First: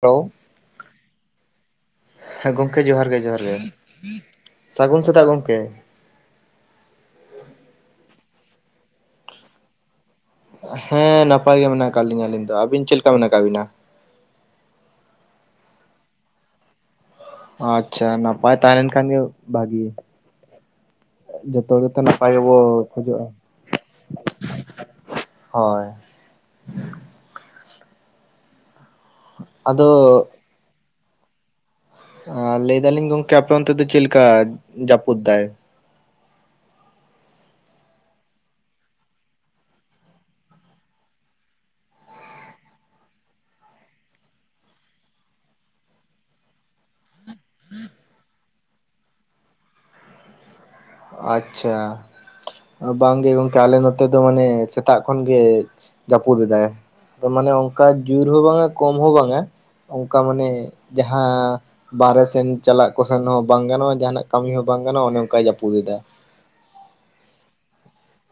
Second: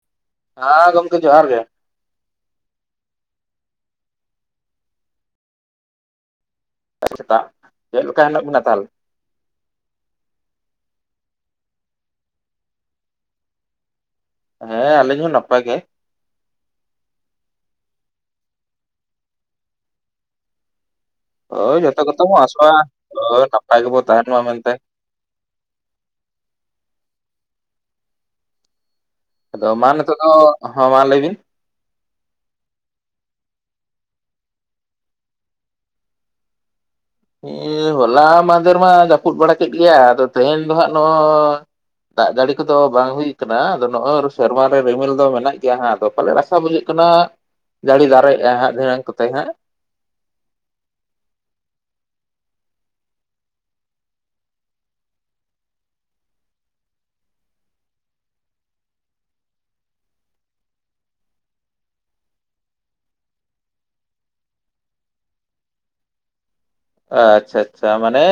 Hello ᱦᱮᱸ ᱜᱚᱢᱠᱮ ᱡᱚᱦᱟᱨ ᱜᱮ ᱾ ᱦᱮᱸ ᱜᱚᱢᱠᱮ ᱡᱚᱦᱟᱨ ᱜᱮ ᱡᱚᱦᱟᱨ ᱜᱮ ᱥᱟᱹᱜᱩᱱ ᱥᱮᱛᱟᱜ ᱜᱚᱢᱠᱮ ᱾ [unintelligible] ᱥᱮᱛᱟᱜ ᱪᱮᱫ ᱞᱮᱠᱟ ᱦᱮᱱᱟᱜ ᱵᱮᱱᱟ ᱛᱟᱦᱚᱞᱮ᱾ ᱦᱮᱸ ᱱᱟᱯᱟᱭ ᱜᱮ ᱢᱮᱱᱟᱜ ᱟᱠᱟᱫ ᱞᱤᱧᱟᱹ ᱟᱹᱞᱤᱧ ᱫᱚ, ᱟᱹᱵᱤᱱ ᱪᱮᱫ ᱞᱮᱠᱟ ᱢᱮᱱᱟᱜ ᱟᱠᱟᱫ ᱵᱤᱱᱟ? ᱦᱮᱸ ᱟᱹᱞᱤᱧ ᱦᱚᱸ ᱱᱟᱯᱟᱭ ᱜᱮ᱾ ᱟᱪᱪᱷᱟ ᱱᱟᱯᱟᱭ ᱛᱟᱦᱮᱸ ᱞᱮᱱ ᱠᱷᱟᱱ ᱜᱮ ᱵᱷᱟᱜᱤ ᱾ ᱦᱳᱭ ᱡᱚᱛᱚ ᱠᱚᱛᱮ ᱱᱟᱯᱟᱭ ᱵᱚᱱ ᱜᱮᱵᱚ ᱠᱷᱚᱡᱚᱜᱼᱟ ᱟᱥᱚᱜᱼᱟᱳᱭ ᱱᱟᱯᱟᱭ ᱜᱮᱵᱚ ᱛᱟᱦᱮᱱ ᱢᱟ ᱢᱮᱱᱛᱮ ᱾ ᱦᱳᱭ ᱾ ᱟᱫᱚ ᱢᱟ ᱱᱤᱛᱚᱜ ᱫᱚ, ᱦᱚᱸ ᱢᱟ ᱞᱟᱹᱭ ᱵᱤᱱ? ᱟᱨ ᱞᱟᱹᱭ ᱫᱟᱞᱤᱧ ᱜᱚᱝᱠᱮ ᱟᱯᱮ ᱚᱱᱛᱮ ᱫᱚ ᱪᱮᱫ ᱞᱮᱠᱟ ᱡᱟᱹᱯᱩᱫ ᱫᱟᱭ? ᱦᱮᱸ ᱦᱚᱞᱟ ᱢᱟᱫᱮᱨ ᱢᱟ ᱡᱟᱹᱯᱩᱫ ᱵᱟᱲᱟ ᱠᱮᱫ ᱜᱮᱭᱟ ᱟᱫᱚ ᱛᱮᱦᱮᱧ ᱫᱚ ᱦᱟᱜ ᱱᱚᱜᱼᱚᱭ ᱫᱟᱜ ᱡᱟᱹᱲᱤ ᱠᱚᱫᱚ ᱵᱟᱝ ᱦᱩᱭ ᱟᱠᱟᱱᱟ ᱟᱫᱚ ᱱᱚᱜᱼᱚᱭ ᱥᱮᱨᱢᱟ ᱨᱮ ᱨᱤᱢᱤᱞ ᱫᱚ ᱢᱮᱱᱟᱜ ᱜᱮᱭᱟ ᱟᱫᱚ ᱯᱟᱞ ᱨᱟᱥᱛᱟ ᱵᱩᱡᱷᱟᱹᱜ ᱠᱟᱱᱟ ᱡᱟᱹᱲᱤ ᱫᱟᱨᱮᱜᱼᱟ ᱦᱟᱸᱜ ᱫᱮᱱᱟᱝ ᱠᱟᱛᱮ ᱦᱟᱸᱜ ᱾ ᱟᱪᱪᱷᱟ ᱾ ᱵᱟᱝ ᱜᱮ ᱜᱚᱝᱠᱮ ᱟᱞᱮ ᱱᱚᱛᱮ ᱫᱚ ᱢᱟᱱᱮ ᱥᱮᱛᱟᱜ ᱠᱷᱚᱱ ᱜᱮ ᱡᱟᱹᱯᱩᱫ ᱮᱫᱟᱭ᱾ ᱛᱚ ᱢᱟᱱᱮ ᱚᱱᱠᱟ ᱡᱳᱨ ᱦᱚᱸ ᱵᱟᱝᱟ ᱠᱚᱢ ᱦᱚᱸ ᱵᱟᱝᱟ ᱚᱱᱠᱟ ᱢᱟᱱᱮ ᱡᱟᱦᱟᱸ ᱵᱟᱦᱨᱮ ᱥᱮᱱ ᱪᱟᱞᱟᱜ ᱠᱚᱥᱮᱱ ᱦᱚᱸ ᱵᱟᱝ ᱜᱟᱱᱚᱜᱼᱟ ᱡᱟᱦᱟᱱᱟᱜ ᱠᱟᱹᱢᱤ ᱦᱚᱸ ᱵᱟᱝ ᱜᱟᱱᱚᱜᱼᱟ ᱚᱱᱮ ᱚᱱᱠᱟᱭ ᱡᱟᱹᱯᱩᱫ ᱮᱫᱟ ᱾ ᱟᱪᱪᱷᱟ ᱟᱪᱪᱷᱟ ᱢᱟᱱᱮ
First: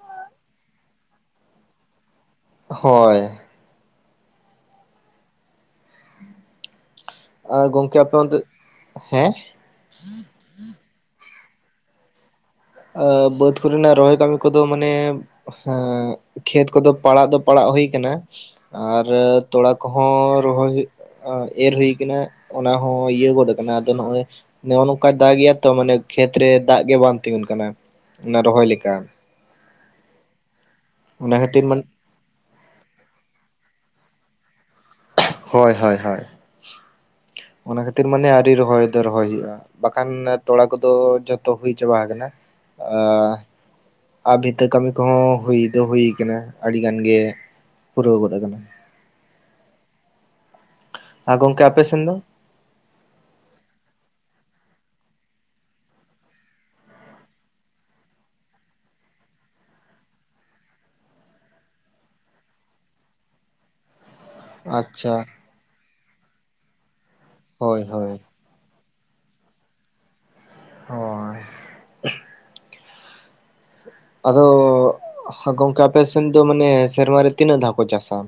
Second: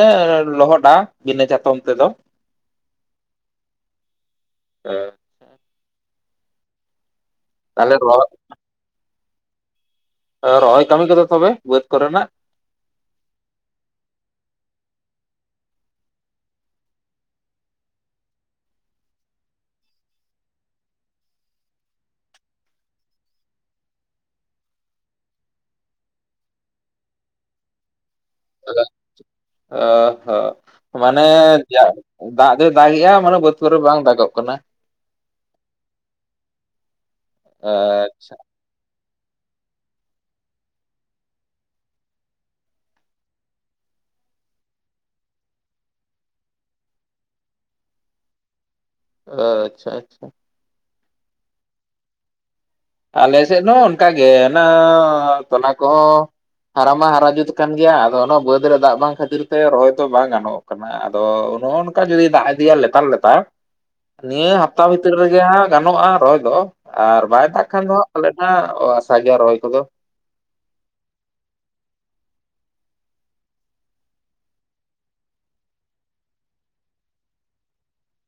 ᱞᱚᱦᱚᱫᱟ ᱵᱤᱱᱟᱹ ᱪᱟᱛᱚᱢ ᱛᱮᱫᱚ ᱾ ᱦᱳᱭ ᱾ ᱦᱮᱸ ᱟᱨ ᱛᱟᱦᱚᱞᱮ ᱜᱚᱝᱠᱮ ᱟᱯᱮ ᱨᱚᱦᱚᱭ ᱚᱱᱛᱮ, ᱦᱮᱸ ᱨᱚᱦᱚᱭ ᱠᱟᱹᱢᱤ ᱠᱟᱫᱚ ᱛᱚᱵᱮ ᱵᱟᱹᱫᱽ ᱠᱚ ᱨᱮᱱᱟᱜ᱾ ᱵᱟᱹᱫ ᱠᱚ ᱨᱮᱱᱟᱜ ᱨᱚᱦᱚᱭ ᱠᱟᱹᱢᱤ ᱠᱚᱫᱚ ᱢᱟᱱᱮ ᱦᱮᱸ ᱠᱷᱮᱛ ᱠᱚᱫᱚ ᱯᱟᱲᱟᱜ ᱫᱚ ᱯᱟᱲᱟᱜ ᱦᱩᱭ ᱠᱟᱱᱟ᱾ ᱟᱨ ᱛᱚᱲᱟ ᱠᱚᱦᱚᱸ ᱨᱚᱦᱚᱭ ᱦᱩᱭᱩᱜ ᱮᱨ ᱦᱩᱭ ᱠᱟᱱᱟ ᱚᱱᱟ ᱦᱚᱸ ᱤᱭᱟᱹ ᱜᱚᱫ ᱟᱠᱟᱱᱟ ᱟᱫᱚ ᱱᱚᱜᱼᱚᱭ ᱱᱚᱜᱼᱚ ᱱᱚᱝᱠᱟ ᱫᱟᱜ ᱜᱮᱭᱟ ᱛᱚ ᱢᱟᱱᱮ ᱠᱷᱮᱛᱨᱮ ᱫᱟᱜ ᱜᱮ ᱵᱟᱝ ᱛᱤᱸᱜᱩᱱ ᱠᱟᱱᱟ ᱚᱱᱟ ᱨᱚᱦᱚᱭ ᱞᱮᱠᱟ᱾ ᱚ ᱦᱚᱸ ᱢᱟᱱᱮ ᱚᱱᱟ ᱠᱷᱟᱹᱛᱤᱨ ᱢᱟᱱᱮ ᱫᱟᱜ ᱫᱚᱭ ᱫᱟᱜᱮᱜᱼᱟ ᱢᱟᱱᱮ ᱵᱟᱹᱫᱽ ᱯᱩᱨ ᱨᱮ ᱵᱟᱝ ᱫᱟᱜᱚᱜ ᱠᱟᱱᱟ᱾ ᱦᱳᱭ ᱦᱳᱭ ᱦᱳᱭ ᱾ ᱚᱱᱟ ᱠᱷᱟᱹᱛᱤᱨ ᱢᱟᱱᱮ ᱟᱪᱪᱷᱟ ᱟᱹᱣᱨᱤ ᱨᱚᱦᱚᱭ ᱫᱚ ᱨᱚᱦᱚᱭ ᱦᱩᱭᱩᱜᱼᱟ ᱵᱟᱠᱷᱟᱱ ᱛᱚᱲᱟ ᱠᱚᱫᱚ ᱡᱷᱚᱛᱚ ᱦᱩᱭ ᱪᱟᱵᱟ ᱟᱠᱟᱱᱟ᱾ ᱟᱨ ᱵᱷᱤᱛᱟᱹ ᱠᱟᱹᱢᱤ ᱠᱚᱦᱚᱸ ᱦᱩᱭ ᱫᱚ ᱦᱩᱭ ᱟᱠᱟᱱᱟ ᱟᱹᱰᱤ ᱜᱟᱱ ᱜᱮ ᱯᱩᱨᱟᱹᱣ ᱜᱚᱫ ᱟᱠᱟᱱᱟ᱾ ᱚ ᱟᱪᱪᱷᱟ ᱟᱪᱪᱷᱟ ᱾ ᱦᱸ ᱜᱚᱢᱠᱮ ᱟᱯᱮ ᱥᱮᱱ ᱫᱚ? ᱟᱞᱮ ᱥᱮᱫ ᱦᱚᱸ ᱚᱱᱠᱟᱜᱮ ᱚᱱᱟ ᱛᱚᱞᱟ ᱠᱚᱦᱚᱸ ᱦᱟᱨᱟ ᱢᱟ ᱦᱟᱨᱟ ᱡᱩᱛ ᱠᱟᱱ ᱜᱮᱭᱟ ᱟᱫᱚ ᱚᱱᱟ ᱵᱟᱹᱫᱽ ᱨᱮ ᱫᱟᱜ ᱵᱟᱝ ᱠᱷᱟᱹᱛᱤᱨ ᱛᱮ ᱨᱚᱦᱚᱭ ᱫᱚ ᱵᱟᱝ ᱜᱟᱱᱚᱜᱼᱟ᱾ ᱟᱫᱚ ᱱᱚᱜᱼᱚ ᱱᱚᱝᱠᱟ ᱡᱩᱫᱤ ᱫᱟᱜ ᱤᱫᱤᱭᱟ ᱞᱮᱛᱟᱲ-ᱞᱮᱛᱟᱲ ᱱᱤᱭᱟᱹ ᱦᱟᱯᱛᱟ ᱵᱷᱤᱛᱤᱨ ᱟᱪᱪᱷᱟ ᱨᱮᱜᱮ ᱦᱟᱸᱜ ᱜᱟᱱᱚᱜᱼᱟ ᱨᱚᱦᱚᱭ ᱫᱚ ᱟᱨ ᱵᱟᱭ ᱫᱟᱜ ᱦᱳᱭ ᱠᱷᱟᱱ ᱫᱚ ᱦᱟᱜ ᱦᱳᱭ ᱯᱟᱞᱮᱫ ᱦᱮ ᱥᱟᱸᱜᱮ ᱨᱚᱦᱚᱭ ᱠᱚᱫᱚ ᱦᱳᱭ ᱟᱫᱚ ᱜᱚᱝᱠᱮ ᱟᱯᱮᱥᱮᱫ ᱫᱚ ᱢᱟᱱᱮ ᱥᱮᱨᱢᱟᱨᱮ ᱛᱤᱱᱟᱹᱜ ᱫᱷᱟᱣ ᱠᱚ ᱪᱟᱥᱟ?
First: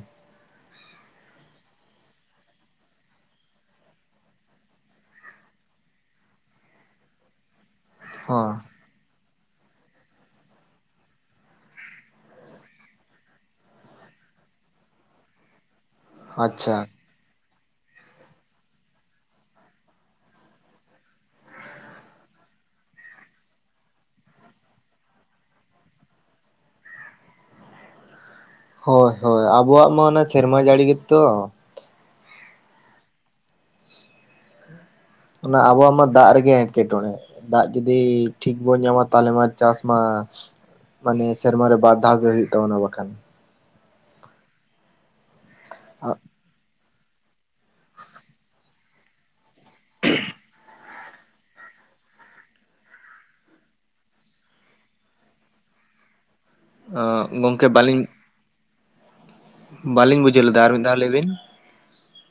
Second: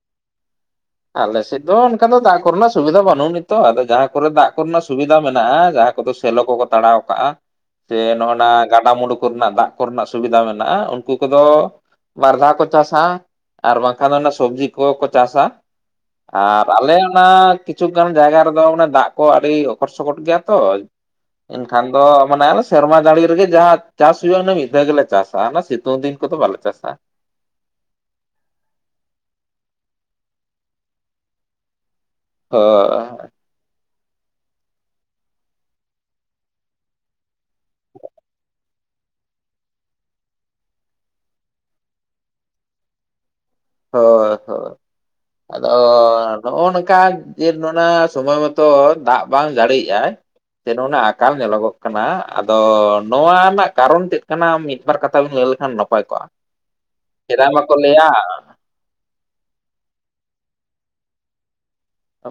ᱟᱞᱮᱥᱮᱫ ᱫᱚ ᱚᱱᱠᱟ ᱫᱚ ᱫᱟᱜᱽ ᱠᱚᱨᱮᱱᱟᱜ ᱥᱩᱵᱤᱫᱷᱟ ᱵᱟᱹᱱᱩᱜ ᱱᱤᱛᱚᱜ ᱟᱫᱚ ᱡᱟᱦᱟᱸ ᱠᱚᱨᱮ ᱫᱟᱜᱽ ᱠᱚᱨᱮᱱᱟᱜ ᱥᱩᱵᱤᱫᱟ ᱢᱮᱱᱟᱜᱼᱟ᱾ ᱫᱚ ᱥᱮᱞᱚ ᱠᱚᱠᱚ ᱛᱟᱲᱟᱣ ᱠᱟᱜᱼᱟ ᱥᱮ ᱱᱚᱜ ᱦᱚᱸ ᱱᱚᱭᱟ ᱜᱟᱰᱟᱼᱢᱩᱰᱩ ᱠᱚᱨᱮᱱᱟᱜ ᱫᱟᱜᱽ ᱠᱚᱨᱮᱱᱟᱜ ᱥᱩᱵᱤᱫᱷᱟ ᱢᱮᱱᱟᱜᱼᱟ ᱩᱱᱠᱩ ᱠᱚᱫᱚ ᱵᱟᱨ ᱫᱷᱟᱣ ᱠᱚ ᱪᱟᱥᱟ ᱟᱨ ᱵᱟᱝᱠᱷᱟᱱ ᱫᱚ ᱚᱱᱟ ᱥᱚᱵᱽᱡᱤ ᱠᱚᱠᱚ ᱪᱟᱥᱟ ᱟᱨ ᱟᱪᱪᱷᱟ ᱟᱞᱮ ᱚᱱᱟ ᱠᱤᱪᱷᱩ ᱜᱟᱱ ᱡᱟᱭᱜᱟ ᱨᱮᱫᱚ ᱫᱟᱜᱽ ᱠᱚ ᱟᱹᱰᱤ ᱚᱠᱚᱚᱴ- ᱥᱚᱠᱚᱴ ᱜᱮᱭᱟ ᱛᱚ ᱮᱱᱠᱷᱟᱱ ᱫᱚ ᱢᱟᱱᱮ ᱥᱮᱨᱢᱟ ᱡᱟᱹᱲᱤ ᱨᱮᱜᱮ ᱡᱟᱦᱟᱸ ᱪᱟᱥ ᱦᱩᱭᱩᱜᱼᱟ᱾ ᱢᱤᱫ ᱫᱷᱟᱣ ᱜᱮᱞᱮ ᱪᱟᱥᱟ ᱥᱤᱛᱩᱝ ᱫᱤᱱ ᱠᱚᱛᱚ ᱵᱟᱞᱮ ᱪᱟᱥᱟ᱾ ᱦᱳᱭ-ᱦᱳᱭ ᱟᱵᱚᱣᱟᱜ ᱢᱟ ᱚᱱᱟ ᱥᱮᱨᱢᱟ ᱡᱟᱹᱲᱤ ᱜᱮᱛᱚ ᱦᱳᱭ ᱚᱱᱟ ᱟᱵᱚᱣᱟᱜ ᱢᱟ ᱫᱟᱜᱽ ᱨᱮᱜᱮ ᱮᱸᱴᱠᱮ ᱴᱚᱬᱮ ᱫᱟᱜᱽ ᱡᱩᱫᱤ ᱴᱷᱤᱠ ᱵᱚᱱ ᱧᱟᱢᱟ ᱛᱟᱦᱚᱞᱮ ᱢᱟ ᱪᱟᱥ ᱢᱟ ᱢᱟᱱᱮ ᱥᱮᱨᱢᱟᱨ ᱨᱮ ᱵᱟᱨ ᱫᱷᱟᱣ ᱜᱮ ᱦᱳᱭᱩᱜ ᱛᱟᱵᱚᱱᱟ ᱵᱟᱠᱷᱟᱱ᱾ ᱦᱳᱭ-ᱦᱳᱭ ᱟᱫᱚ ᱱᱚᱜ ᱱᱚᱝᱠᱟ ᱡᱮ ᱱᱚᱣᱟ ᱥᱚᱢᱚᱭ ᱢᱚᱛᱚ ᱫᱟᱜᱽ ᱵᱟᱝ ᱡᱟᱹᱲᱤᱭ ᱮᱫᱟᱭ ᱡᱮ ᱱᱚᱜ-ᱚᱱᱟ ᱟᱠᱟᱞ ᱧᱮᱞᱚᱜᱚᱜ ᱠᱟᱱᱟ ᱟᱫᱚ ᱱᱚᱣᱟ ᱨᱮᱱᱟᱜ ᱠᱟᱨᱚᱱ ᱪᱮᱫ ᱠᱟᱱᱟ ᱢᱤᱫ ᱵᱟᱨ ᱠᱟᱛᱷᱟ ᱵᱮᱱ ᱞᱟᱹᱭ ᱞᱮᱠᱷᱟᱱ ᱱᱟᱯᱟᱭ ᱠᱚᱜᱼᱟ ᱚᱸ ᱥᱮᱫᱟᱭ ᱜᱚᱝᱠᱮ ᱢᱟᱠᱚ ᱵᱟᱹᱞᱤᱧ ᱞᱟᱹᱭᱟ᱾ ᱵᱟᱹᱞᱤᱧ ᱵᱩᱡᱷᱟᱹᱣ ᱞᱮᱫᱟ ᱟᱨ ᱢᱤᱫ ᱫᱷᱟᱣ‌ ᱞᱟᱹᱭ ᱵᱤᱱ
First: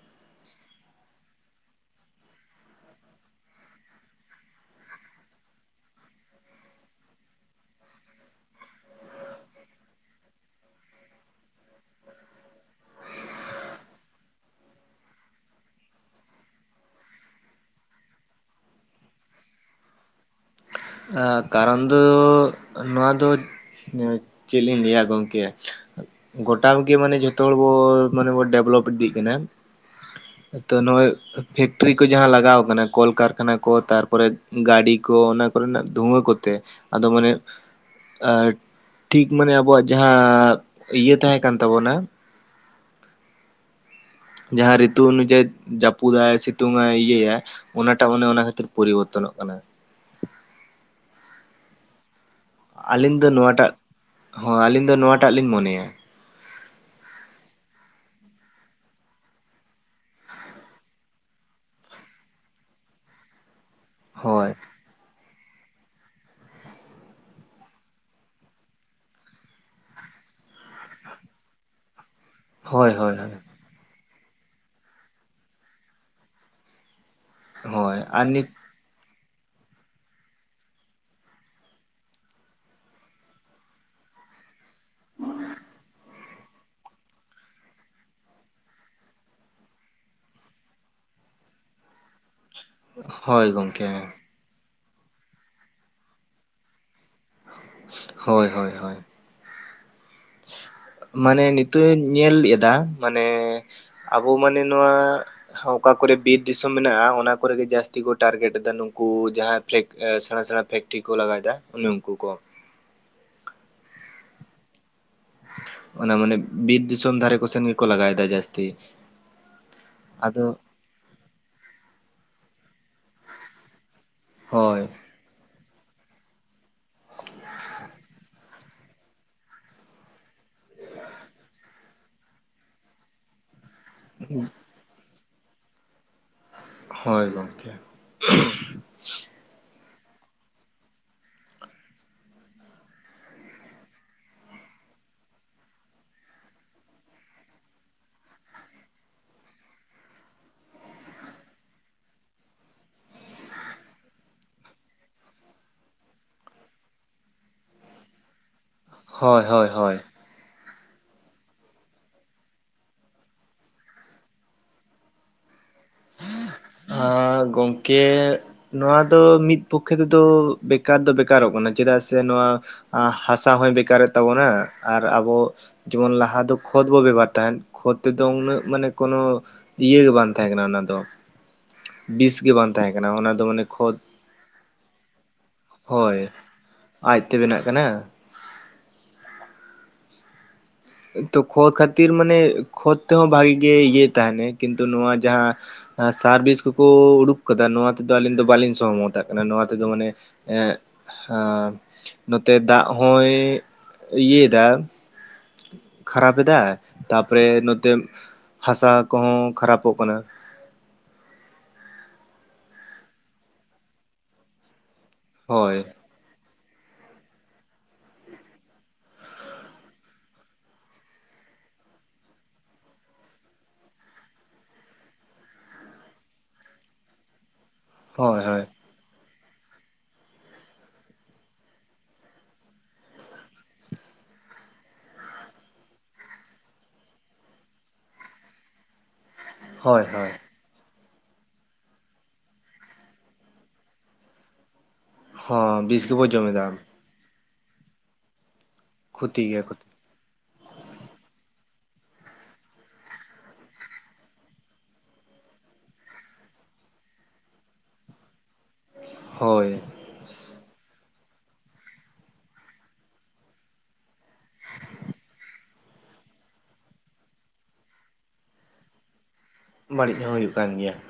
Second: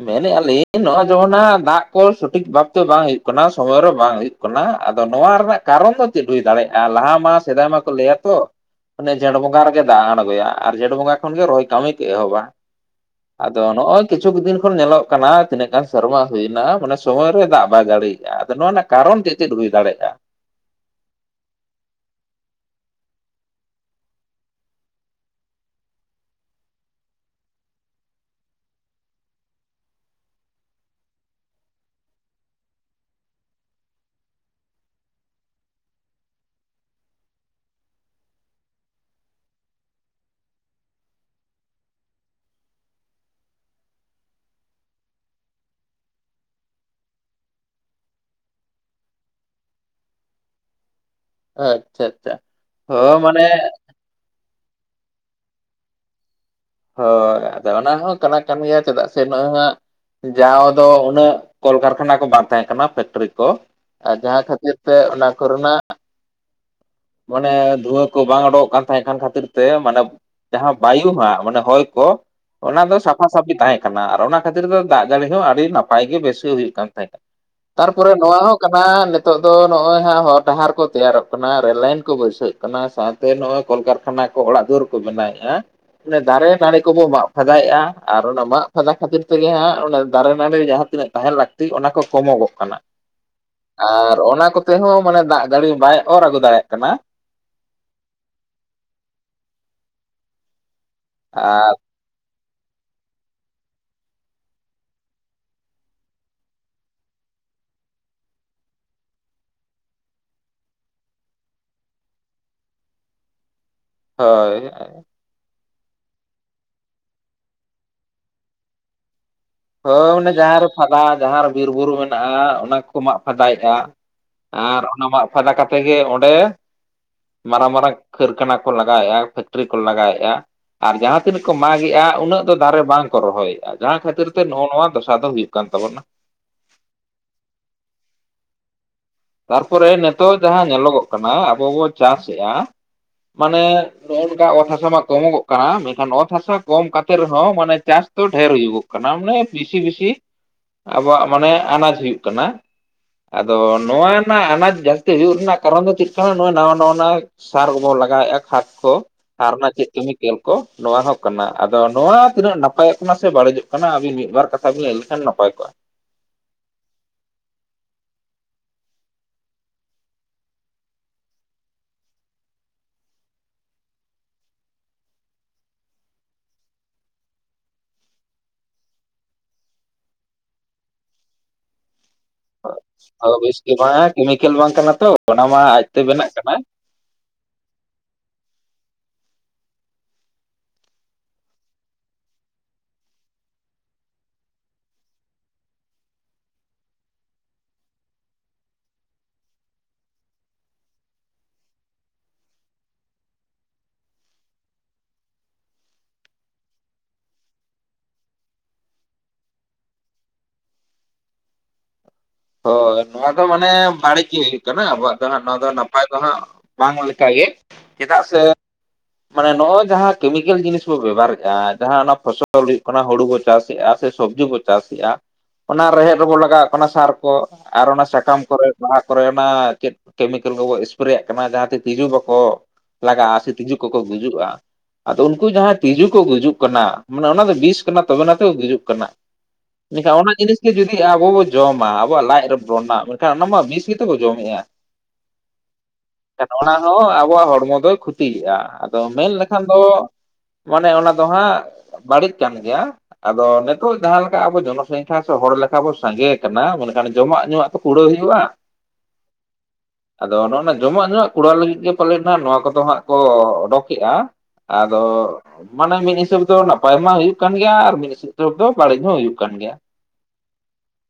ᱢᱮᱱᱮᱫ ᱟᱹᱞᱤᱧ ᱱᱚᱜᱼᱚᱭ ᱡᱮᱢᱚᱱ ᱱᱟᱜ ᱫᱟᱜᱽ ᱠᱚ ᱥᱚᱴᱷᱤᱠ ᱵᱷᱟᱵᱛᱮ ᱵᱟᱝ ᱦᱩᱭᱩᱜ ᱠᱟᱱᱟ ᱥᱚᱢᱚᱭ ᱨᱮ ᱵᱟᱝ ᱦᱩᱭᱩᱜ ᱠᱟᱱᱟ᱾ ᱚᱱᱟ ᱟᱫᱚ ᱱᱚᱣᱟ ᱨᱮᱱᱟᱜ ᱠᱟᱨᱚᱱ ᱫᱚ ᱪᱮᱫ ᱦᱩᱭ ᱫᱟᱲᱮᱭᱟᱜᱼᱟ ᱞᱟᱦᱟ ᱢᱟ ᱥᱮᱫᱟᱭ ᱢᱟᱠᱚ ᱞᱟᱹᱭᱟᱛᱚ ᱚᱱᱮ ᱡᱷᱮᱸᱴ ᱵᱚᱸᱜᱟ ᱨᱮᱜᱮ ᱫᱟᱜᱽ ᱟᱬᱜᱚᱭᱟ ᱟᱨ ᱡᱷᱮᱸᱴ ᱵᱚᱸᱜᱟ ᱠᱷᱚᱱ ᱜᱮ ᱨᱚᱦᱚᱭ ᱠᱟᱹᱢᱤ ᱠᱚ ᱮᱦᱚᱵᱟ᱾ ᱟᱫᱚ ᱱᱚᱜᱼᱚᱭ ᱠᱤᱪᱷᱩᱠ ᱫᱤᱱ ᱠᱷᱚᱱ ᱧᱮᱞᱚᱜ ᱠᱟᱱᱟ ᱛᱤᱱᱟᱹᱜ ᱜᱟᱱ ᱥᱮᱨᱢᱟ ᱦᱩᱭᱱᱟ ᱢᱟᱱᱮ ᱥᱚᱢᱚᱭ ᱨᱮ ᱫᱟᱜᱽ ᱵᱟᱭ ᱡᱟᱹᱲᱤᱭ ᱮᱫᱟ ᱟᱫᱚ ᱱᱚᱣᱟ ᱨᱮᱱᱟᱜ ᱠᱟᱨᱚᱱ ᱪᱮᱫ-ᱪᱮᱫ ᱦᱩᱭ ᱫᱟᱲᱮᱭᱟᱜᱼᱟ? ᱠᱟᱨᱚᱱ ᱫᱚ ᱱᱚᱣᱟ ᱫᱚ ᱪᱮᱫ ᱤᱧ ᱞᱟᱹᱭᱟ ᱜᱚᱢᱠᱮ ᱜᱚᱴᱟ ᱜᱮ ᱢᱟᱱᱮ ᱡᱚᱛᱚ ᱦᱚᱲ ᱵᱚ ᱢᱟᱱᱮ ᱵᱚ ᱰᱮᱵᱷᱞᱚᱯ ᱤᱫᱤᱜ ᱠᱟᱱᱟ᱾ ᱵᱟᱝ ᱟᱸᱡᱚᱢᱚᱜ ᱠᱟᱱᱟ ᱛᱚ ᱱᱚᱜᱚᱭ ᱯᱷᱮᱠᱴᱨᱤ ᱠᱚ ᱡᱟᱦᱟᱸ ᱞᱟᱜᱟᱣ ᱟᱠᱟᱱᱟ ᱠᱚᱞᱠᱟᱨᱠᱷᱟᱱᱟ ᱠᱚ ᱛᱟᱨᱯᱚᱨᱮ ᱜᱟᱹᱰᱤ ᱠᱚ ᱚᱱᱟ ᱱᱚᱣᱟ ᱠᱚᱨᱮ ᱱᱟᱜ ᱫᱷᱩᱣᱟᱹ ᱠᱚᱛᱮ ᱟᱫᱚ ᱢᱟᱱᱮ ᱴᱷᱤᱠ ᱢᱟᱱᱮ ᱟᱵᱚᱣᱟᱜ ᱡᱟᱦᱟᱸ ᱤᱭᱟᱹ ᱛᱟᱦᱮᱸ ᱠᱟᱱ ᱛᱟᱵᱚᱱᱟ ᱡᱟᱦᱟᱸ ᱨᱤᱛᱩ ᱚᱱᱩᱡᱟᱭᱤ ᱡᱟᱯᱩᱫᱟᱭ ᱥᱤᱛᱩᱝᱟᱭ ᱤᱭᱟᱹᱭᱟᱭ ᱚᱱᱟᱴᱟᱜ ᱚᱱᱮ ᱚᱱᱟ ᱠᱷᱟᱹᱛᱤᱨ ᱯᱚᱨᱤᱵᱚᱨᱛᱚᱱᱚᱜ ᱠᱟᱱᱟ᱾ ᱟᱪᱷᱟ-ᱟᱪᱷᱟ ᱟᱹᱞᱤᱧ ᱫᱚ ᱱᱚᱣᱟᱴᱟᱜ ᱦᱚᱸ ᱟᱹᱞᱤᱧ ᱫᱚ ᱱᱚᱣᱟᱴᱟᱜ ᱞᱤᱧ ᱢᱚᱱᱮᱭᱟ ᱦᱳᱭ ᱟᱫᱚ ᱚᱱᱟ ᱦᱚᱸ ᱠᱟᱱᱟ ᱠᱟᱱ ᱜᱮᱭᱟ ᱪᱮᱫᱟᱜ ᱥᱮ ᱵᱟᱝ ᱦᱟᱸᱜ ᱡᱟᱦᱟᱸ ᱫᱚ ᱩᱱᱟᱹᱜ ᱠᱚᱞᱠᱟᱨᱠᱷᱟᱱᱟ ᱠᱚ ᱵᱟᱝ ᱛᱟᱦᱮᱸ ᱠᱟᱱᱟ ᱯᱷᱮᱠᱴᱨᱤ ᱠᱚ ᱟᱨ ᱡᱟᱦᱟᱸ ᱦᱳᱭ ᱠᱷᱟᱹᱛᱤᱨ ᱛᱮ ᱚᱱᱟ ᱠᱚᱨᱮ ᱱᱟᱜ ᱢᱟᱱᱮ ᱫᱷᱩᱣᱟᱹ ᱠᱚ ᱵᱟᱝ ᱩᱰᱩᱠᱚᱜ ᱠᱟᱱ ᱛᱟᱦᱮᱸ ᱠᱟᱱ ᱠᱷᱟᱹᱛᱤᱨ ᱛᱮ ᱢᱟᱱᱮ ᱡᱟᱦᱟᱸ ᱵᱟᱭᱩ ᱦᱟᱸᱜ ᱢᱟᱱᱮ ᱦᱚᱭ ᱠᱚ ᱚᱱᱟ ᱦᱳᱭ ᱫᱚ ᱦᱳᱭ ᱦᱳᱭ ᱥᱟᱯᱷᱟ-ᱥᱟᱹᱯᱷᱤ ᱛᱟᱦᱮᱸ ᱠᱟᱱᱟ ᱟᱨ ᱚᱱᱟ ᱠᱷᱟᱹᱛᱤᱨ ᱛᱮ ᱫᱟᱜᱽ ᱡᱟᱹᱲᱤ ᱦᱚᱸ ᱟᱹᱰᱤ ᱱᱟᱯᱟᱭ ᱜᱮ ᱵᱮᱥ ᱜᱤ ᱦᱩᱭᱩᱜ ᱠᱟᱱ ᱛᱟᱦᱮᱸᱫᱼᱟ ᱦᱳᱭ ᱛᱟᱨᱯᱚᱨᱮ ᱟᱨ ᱱᱚᱣᱟ ᱱᱤᱛ ᱦᱚᱸ ᱠᱟᱱᱟ ᱱᱤᱛᱚᱜ ᱫᱚ ᱱᱚᱜ-ᱚᱭ ᱦᱟᱸᱜ ᱦᱚᱨ ᱰᱟᱦᱟᱨ ᱠᱚ ᱛᱮᱭᱟᱨᱚᱜ ᱠᱟᱱᱟ ᱨᱮᱹᱞ ᱞᱟᱭᱤᱱ ᱠᱚ ᱵᱟᱹᱭᱥᱟᱹᱜ ᱠᱟᱱᱟ ᱛᱮ ᱱᱚᱜ-ᱚᱭ ᱠᱚᱞᱠᱟᱨᱠᱷᱟᱱᱟ ᱠᱚ ᱚᱲᱟᱜ ᱫᱩᱣᱟᱹᱨ ᱠᱚ ᱵᱮᱱᱟᱣᱮᱫ-ᱟ ᱚᱱᱮ ᱫᱟᱨᱮ ᱫᱟᱨᱮ ᱱᱟᱹᱲᱤ ᱠᱚᱵᱚ ᱢᱟᱜ ᱯᱷᱟᱫᱟᱭᱮᱫ-ᱟ ᱟᱨ ᱚᱱᱟ ᱢᱟᱜ ᱯᱷᱟᱸᱫᱟ ᱠᱷᱟᱹᱛᱤᱨ ᱛᱮᱜᱮ ᱦᱟᱸᱜ ᱚᱱᱟ ᱫᱟᱨᱮ ᱱᱟᱹᱲᱤ ᱡᱟᱦᱟᱸ ᱛᱤᱱᱟᱹᱜ ᱛᱟᱦᱮᱱ ᱞᱟᱹᱠᱛᱤ ᱚᱱᱟ ᱠᱚ ᱠᱚᱢᱚᱜᱚᱜ ᱠᱟᱱᱟ ᱦᱳᱭ ᱜᱚᱢᱠᱮ ᱟᱨ ᱚᱱᱟ ᱠᱚ ᱛᱮᱦᱚᱸ ᱢᱟᱱᱮ ᱫᱟᱜᱽ ᱡᱟᱹᱲᱤ ᱵᱟᱭ ᱚᱨ ᱟᱹᱜᱩ ᱫᱟᱲᱮᱭᱟᱜ ᱠᱟᱱᱟ ᱦᱳᱭ ᱦᱳᱭ ᱦᱳᱭ ᱢᱟᱱᱮ ᱟᱨ ᱱᱤᱛᱚᱜ ᱧᱮᱞ ᱮᱫᱟ ᱢᱟᱱᱮ ᱟᱵᱚ ᱢᱟᱱᱮ ᱱᱚᱣᱟ ᱚᱠᱟ ᱠᱚᱨᱮ ᱵᱤᱨ ᱫᱤᱥᱚᱢ ᱢᱮᱱᱟᱜ-ᱟ ᱚᱱᱟ ᱠᱚᱨᱮ ᱜᱮ ᱡᱟᱹᱥᱛᱤ ᱠᱚ ᱴᱟᱨᱜᱮᱴ ᱮᱫᱟ ᱱᱩᱠᱩ ᱡᱟᱦᱟᱸ ᱯᱮᱨᱠ ᱮ ᱥᱮᱬᱟ ᱥᱮᱬᱟ ᱯᱷᱮᱠᱴᱨᱤ ᱠᱚ ᱞᱟᱜᱟᱣᱮᱫᱟ ᱩᱱ ᱩᱱᱠᱩ ᱠᱚ ᱦᱳᱭ ᱚᱱᱟ ᱢᱟᱱᱮ ᱵᱤᱨ ᱫᱤᱥᱚᱢ ᱫᱷᱟᱨᱮ ᱠᱚ ᱥᱮᱱ ᱜᱮᱠᱚ ᱞᱟᱜᱟᱣᱮᱫᱟ ᱡᱟᱹᱥᱛᱤ ᱦᱳᱭ ᱚᱱᱮ ᱡᱟᱦᱟᱸ ᱟᱫᱚ ᱨᱮ ᱯᱷᱟᱫᱟ ᱡᱟᱦᱟᱸ ᱨᱮ ᱵᱤᱨ ᱵᱩᱨᱩ ᱢᱮᱱᱟᱜ-ᱟ ᱚᱱᱟ ᱠᱚᱠᱚ ᱢᱟᱜ ᱯᱷᱟᱫᱟᱭᱮᱫ-ᱟ ᱟᱨ ᱦᱳᱭ ᱚᱱᱟ ᱢᱟᱜ ᱯᱷᱟᱫᱟ ᱠᱟᱛᱮᱫ ᱜᱮ ᱚᱸᱰᱮ ᱢᱟᱨᱟᱝ ᱢᱟᱨᱟᱝ ᱠᱟᱹᱨᱠᱷᱟᱱᱟ ᱠᱚ ᱞᱟᱜᱟᱣᱮᱫ-ᱟ ᱯᱷᱮᱠᱴᱨᱤ ᱠᱚ ᱞᱟᱜᱟᱣᱮᱫ-ᱟ ᱟᱨ ᱡᱟᱦᱟᱸ ᱛᱤᱱᱟᱹᱜ ᱠᱚ ᱢᱟᱜᱮᱫ-ᱟ ᱩᱱᱟᱹᱜ ᱫᱚ ᱫᱟᱨᱮ ᱵᱟᱝ ᱠᱚ ᱨᱚᱦᱚᱭᱮᱫ-ᱟ ᱡᱟᱦᱟᱸ ᱠᱷᱟᱹᱤᱨ ᱱᱚᱜ-ᱚ ᱱᱚᱣᱟ ᱫᱚᱥᱟ ᱫᱚ ᱦᱩᱭᱩᱜ ᱠᱟᱱ ᱛᱟᱵᱚᱱᱟ ᱦᱳᱭ ᱜᱚᱢᱠᱮ ᱛᱟᱨᱯᱚᱨᱮ ᱱᱤᱛᱚᱜ ᱡᱟᱦᱟᱸ ᱧᱮᱞᱚᱜᱚᱜ ᱠᱟᱱᱟ ᱟᱵᱚ ᱵᱚ ᱪᱟᱥ ᱮᱟ ᱢᱟᱱᱮ ᱱᱚᱜ-ᱚᱭ ᱱᱚᱝᱠᱟ ᱚᱛ ᱦᱟᱥᱟ ᱢᱟ ᱠᱚᱢᱚᱜᱚᱜ ᱠᱟᱱᱟ ᱢᱮᱱᱠᱷᱟᱱ ᱚᱛ ᱦᱟᱥᱟ ᱠᱚᱢ ᱠᱟᱛᱮᱜ ᱨᱮᱦᱚᱸ ᱢᱟᱱᱮ ᱪᱟᱥ ᱛᱚ ᱰᱷᱮᱨ ᱦᱩᱭᱩᱜᱚᱜ ᱠᱟᱱᱟ ᱢᱟᱱᱮ ᱵᱮᱥᱤ ᱵᱮᱥᱤ ᱟᱵᱚᱣᱟᱜ ᱢᱟᱱᱮ ᱟᱱᱟᱡ ᱦᱩᱭᱩᱜ ᱠᱟᱱᱟ᱾ ᱟᱫᱚ ᱱᱚᱣᱟ ᱨᱮᱱᱟᱜ ᱟᱱᱟᱡ ᱡᱟᱹᱥᱛᱤ ᱦᱩᱭᱩᱜ ᱨᱮᱱᱟᱜ ᱠᱟᱨᱚᱱ ᱫᱚ ᱪᱮᱫ ᱠᱟᱱᱟ ᱱᱚᱣᱟ ᱱᱟᱣᱟ ᱱᱟᱣᱟᱱᱟᱜ ᱥᱟᱨ ᱠᱚᱵᱚ ᱞᱟᱜᱟᱣᱮᱫ-ᱟ ᱠᱷᱟᱫ ᱠᱚ ᱦᱳᱭ ᱟᱨᱚᱱᱟ ᱦᱳᱭ ᱨᱮᱱᱟᱜ ᱪᱮᱫ ᱦᱳᱭ ᱠᱟᱹᱢᱤ ᱠᱮᱞ ᱠᱚ ᱱᱚᱣᱟ ᱦᱚᱸ ᱠᱟᱱᱟ ᱟᱫᱚ ᱱᱚᱣᱟ ᱛᱤᱱᱟᱹᱜ ᱱᱟᱯᱟᱭᱚᱜ ᱠᱟᱱᱟ ᱥᱮ ᱵᱟᱹᱲᱤᱡᱚᱜ ᱠᱟᱱᱟ ᱟᱹᱵᱤᱱ ᱢᱤᱫ ᱵᱟᱨ ᱠᱟᱛᱷᱟ ᱠᱷᱟᱛᱟ ᱵᱤᱱ ᱞᱟᱹᱭ ᱞᱮᱠᱷᱟᱱ ᱱᱟᱯᱟᱭ ᱠᱚᱣᱟ ᱟᱻ ᱜᱚᱢᱠᱮ ᱱᱚᱣᱟ ᱫᱚ ᱢᱤᱫ ᱯᱚᱠᱠᱷᱮ ᱛᱮᱫᱚ ᱵᱮᱠᱟᱨ ᱫᱚ ᱵᱮᱠᱟᱨᱚᱜ ᱠᱟᱱᱟ ᱪᱮᱫᱟᱜ ᱥᱮ ᱱᱚᱣᱟ ᱦᱟᱥᱟ ᱦᱚᱭ ᱵᱮᱠᱟᱨᱮᱫ ᱛᱟᱵᱚᱱᱟ ᱟᱨ ᱟᱵᱚ ᱡᱮᱢᱚᱱ ᱞᱟᱦᱟ ᱫᱚ ᱠᱷᱚᱛ ᱵᱚ ᱵᱮᱵᱟᱨ ᱛᱟᱦᱮᱱ ᱠᱷᱚᱛ ᱛᱮᱫᱚ ᱩᱱᱟᱹᱜ ᱢᱟᱱᱮ ᱠᱚᱱᱚ ᱤᱭᱟᱹ ᱜᱮ ᱵᱟᱝ ᱛᱟᱦᱮᱸ ᱠᱟᱱᱟ ᱚᱱᱟ ᱫᱚ ᱵᱤᱥ ᱜᱮ ᱵᱟᱝ ᱛᱟᱦᱮᱸ ᱠᱟᱱᱟ ᱚᱱᱟ ᱟᱫᱚ ᱫᱚ ᱵᱮᱥ ᱢᱟᱱᱮ ᱜᱮ ᱠᱷᱚᱛ ᱵᱟᱝ ᱠᱮᱢᱤᱠᱮᱞ ᱵᱟᱝ ᱠᱟᱱᱟ ᱛᱚ ᱚᱱᱟ ᱢᱟ ᱟᱡᱛᱮ ᱦᱳᱭ ᱵᱮᱱᱟᱜ ᱠᱟᱱᱟ ᱟᱡᱛᱮ ᱵᱮᱱᱟᱜ ᱠᱟᱱᱟ ᱛᱚ ᱠᱷᱚᱛ ᱠᱷᱟᱹᱛᱤᱨ ᱢᱟᱱᱮ ᱠᱷᱚᱛ ᱛᱮᱦᱚᱸ ᱵᱷᱟᱜᱤ ᱜᱮ ᱤᱭᱟᱹᱭ ᱛᱟᱦᱮᱱᱟ ᱠᱤᱱᱛᱩ ᱱᱚᱣᱟ ᱡᱟᱦᱟᱸ ᱥᱟᱨᱵᱷᱤᱥ ᱠᱚᱠᱚ ᱩᱰᱩᱠ ᱠᱟᱫᱟ ᱱᱚᱣᱟ ᱛᱮᱫᱚ ᱟᱹᱞᱤᱧ ᱫᱚ ᱵᱟᱹᱞᱤᱧ ᱥᱚᱦᱚᱢᱚᱛᱟᱜ ᱠᱟᱱᱟ ᱱᱚᱣᱟ ᱛᱮᱫᱚ ᱢᱟᱱᱮ ᱱᱚᱛᱮ ᱫᱟᱜ ᱦᱚᱸᱭ ᱤᱭᱟᱹᱮᱫᱟ ᱠᱷᱟᱨᱟᱯᱮᱫᱟᱭ ᱛᱟᱯᱚᱨᱮ ᱱᱚᱛᱮ ᱦᱟᱥᱟ ᱠᱚᱦᱚᱸ ᱠᱷᱟᱨᱟᱯᱚᱜ ᱠᱟᱱᱟ ᱦᱳᱭ ᱱᱚᱣᱟ ᱫᱚ ᱢᱟᱱᱮ ᱵᱟᱹᱲᱤᱡ ᱜᱮ ᱦᱩᱭᱩᱜ ᱠᱟᱱᱟ ᱟᱵᱚᱣᱟᱜ ᱫᱚ ᱦᱟᱜ ᱱᱚᱣᱟ ᱫᱚ ᱦᱳᱭ ᱱᱟᱯᱟᱭ ᱫᱚ ᱦᱟᱸᱜ ᱵᱟᱝ ᱞᱮᱠᱟᱜᱮ ᱪᱮᱫᱟᱜ ᱥᱮ ᱢᱟᱱᱮ ᱱᱚᱜ-ᱚᱭ ᱡᱟᱦᱟᱸ ᱠᱮᱢᱤᱠᱮᱞ ᱡᱤᱱᱤᱥ ᱵᱚ ᱵᱮᱵᱚᱦᱟᱨᱮᱫ-ᱟ ᱡᱟᱦᱟᱸ ᱚᱱᱟ ᱯᱷᱚᱥᱚᱞ ᱦᱩᱭᱩᱜ ᱠᱟᱱᱟ ᱦᱩᱲᱩ ᱪᱟᱥᱮ-ᱼᱟ ᱥᱮ ᱥᱚᱵᱡᱤ ᱵᱚ ᱪᱟᱥᱮᱫ-ᱟ ᱚᱱᱟ ᱨᱮᱦᱮᱫ ᱨᱮᱵᱚ ᱞᱟᱜᱟᱣᱟᱜ ᱠᱟᱱᱟ ᱥᱟᱨ ᱠᱚ ᱟᱨ ᱚᱱᱟ ᱥᱟᱠᱟᱢ ᱦᱳᱭ ᱦᱳᱭ ᱠᱚᱨᱮ ᱵᱟᱦᱟ ᱠᱚᱨᱮ ᱚᱱᱟ ᱪᱮᱫ ᱠᱮᱢᱤᱠᱮᱞ ᱠᱚᱠᱚ ᱮᱥᱯᱮᱨᱮᱭᱟᱜ ᱠᱟᱱᱟ ᱡᱟᱦᱟᱸᱛᱮ ᱛᱸᱤᱡᱩ ᱵᱟᱠᱚ ᱞᱟᱜᱟᱜ-ᱟ ᱥᱮ ᱛᱸᱤᱡᱩ ᱠᱚᱠᱚ ᱜᱩᱡᱩᱜ-ᱟ ᱟᱫᱚ ᱩᱱᱠᱩ ᱡᱟᱦᱟᱸᱭ ᱛᱤᱡᱩ ᱠᱚ ᱜᱩᱡᱩᱜ ᱠᱟᱱᱟ ᱢᱟᱱᱮ ᱚᱱᱟ ᱫᱚ ᱵᱤᱥ ᱠᱟᱱᱟ ᱛᱚᱵᱮᱱᱟᱛᱮ ᱠᱚ ᱜᱩᱡᱩᱜ ᱠᱟᱱᱟ ᱦᱳᱭ ᱢᱮᱱᱱᱠᱷᱟᱱ ᱦᱳᱭ ᱚᱱᱟ ᱡᱤᱱᱤᱥ ᱜᱮ ᱡᱩᱫᱤ ᱟᱵᱚ ᱵᱚᱱ ᱡᱚᱢᱟ ᱟᱵᱚᱣᱟᱜ ᱞᱟᱡ ᱨᱮ ᱨᱚᱲᱱᱟ ᱢᱮᱱᱠᱷᱟᱱ ᱚᱱᱟᱢᱟ ᱵᱤᱥ ᱜᱮᱛᱚ ᱠᱚ ᱡᱚᱢᱮᱜ-ᱟ ᱦᱚᱸ ᱵᱤᱥ ᱜᱮᱵᱚ ᱡᱚᱢᱮᱫᱟ ᱚᱱᱟ ᱦᱚᱸ ᱟᱵᱚᱣᱟᱜ ᱦᱚᱲᱢᱚ ᱫᱚᱭ ᱠᱷᱩᱛ ᱛᱤᱭᱨᱜᱼᱟ ᱟᱫᱚ ᱢᱮᱱ ᱠᱷᱚᱛᱤ ᱜᱮᱭᱟ ᱞᱮᱠᱷᱟᱱ ᱠᱚ ᱫᱚ ᱢᱟᱱᱮ ᱚᱱᱟ ᱫᱚ ᱦᱟᱸᱜ ᱵᱟᱹᱲᱤᱡ ᱠᱟᱱ ᱜᱮᱭᱟ ᱾ ᱟᱫᱚ ᱱᱤᱛᱚᱜ ᱡᱟᱦᱟᱸ ᱞᱮᱠᱟ ᱟᱵᱚ ᱡᱚᱱᱚ ᱥᱚᱝᱠᱷᱟ ᱥᱮ ᱦᱚᱲ ᱞᱮᱠᱟ ᱵᱚ ᱥᱟᱸᱜᱮ ᱠᱟᱱᱟ ᱢᱟᱱᱮ ᱠᱷᱟᱱ ᱡᱚᱢᱟᱜ ᱧᱩᱣᱟᱜ ᱛᱚ ᱠᱩᱲᱟᱹᱣ ᱦᱩᱭᱩᱜᱼᱟ ᱾ ᱦᱳᱭ ᱾ ᱟᱫᱚ ᱱᱚᱜᱼᱚ ᱱᱚᱣᱟ ᱡᱚᱢᱟᱜ ᱧᱩᱣᱟᱜ ᱠᱚᱲᱟᱟᱣ ᱞᱟᱹᱜᱤᱫ ᱜᱮ ᱯᱟᱞᱮᱫ ᱱᱟᱜ ᱱᱚᱣᱟ ᱠᱚᱫᱚ ᱦᱟᱸᱜ ᱠᱚ ᱚᱰᱚᱠᱮᱜᱼᱟ ᱾ ᱟᱫᱚ ᱢᱟᱱᱮ ᱢᱤᱫ ᱦᱤᱥᱟᱹᱵ ᱫᱚ ᱱᱟᱯᱟᱭ ᱢᱟ ᱦᱩᱭᱩᱜ ᱠᱟᱱ ᱜᱮᱭᱟ, ᱟᱨ ᱢᱤᱫ ᱦᱤᱥᱟᱹᱵ ᱫᱚ ᱵᱟᱹᱲᱤᱡ ᱦᱚᱸ ᱦᱩᱭᱩᱜ ᱠᱟᱱ ᱜᱮᱭᱟ ᱾ ᱵᱟᱹᱲᱤᱡ ᱦᱚᱸ ᱦᱩᱭᱩᱜ ᱠᱟᱱ ᱜᱮᱭᱟ ᱾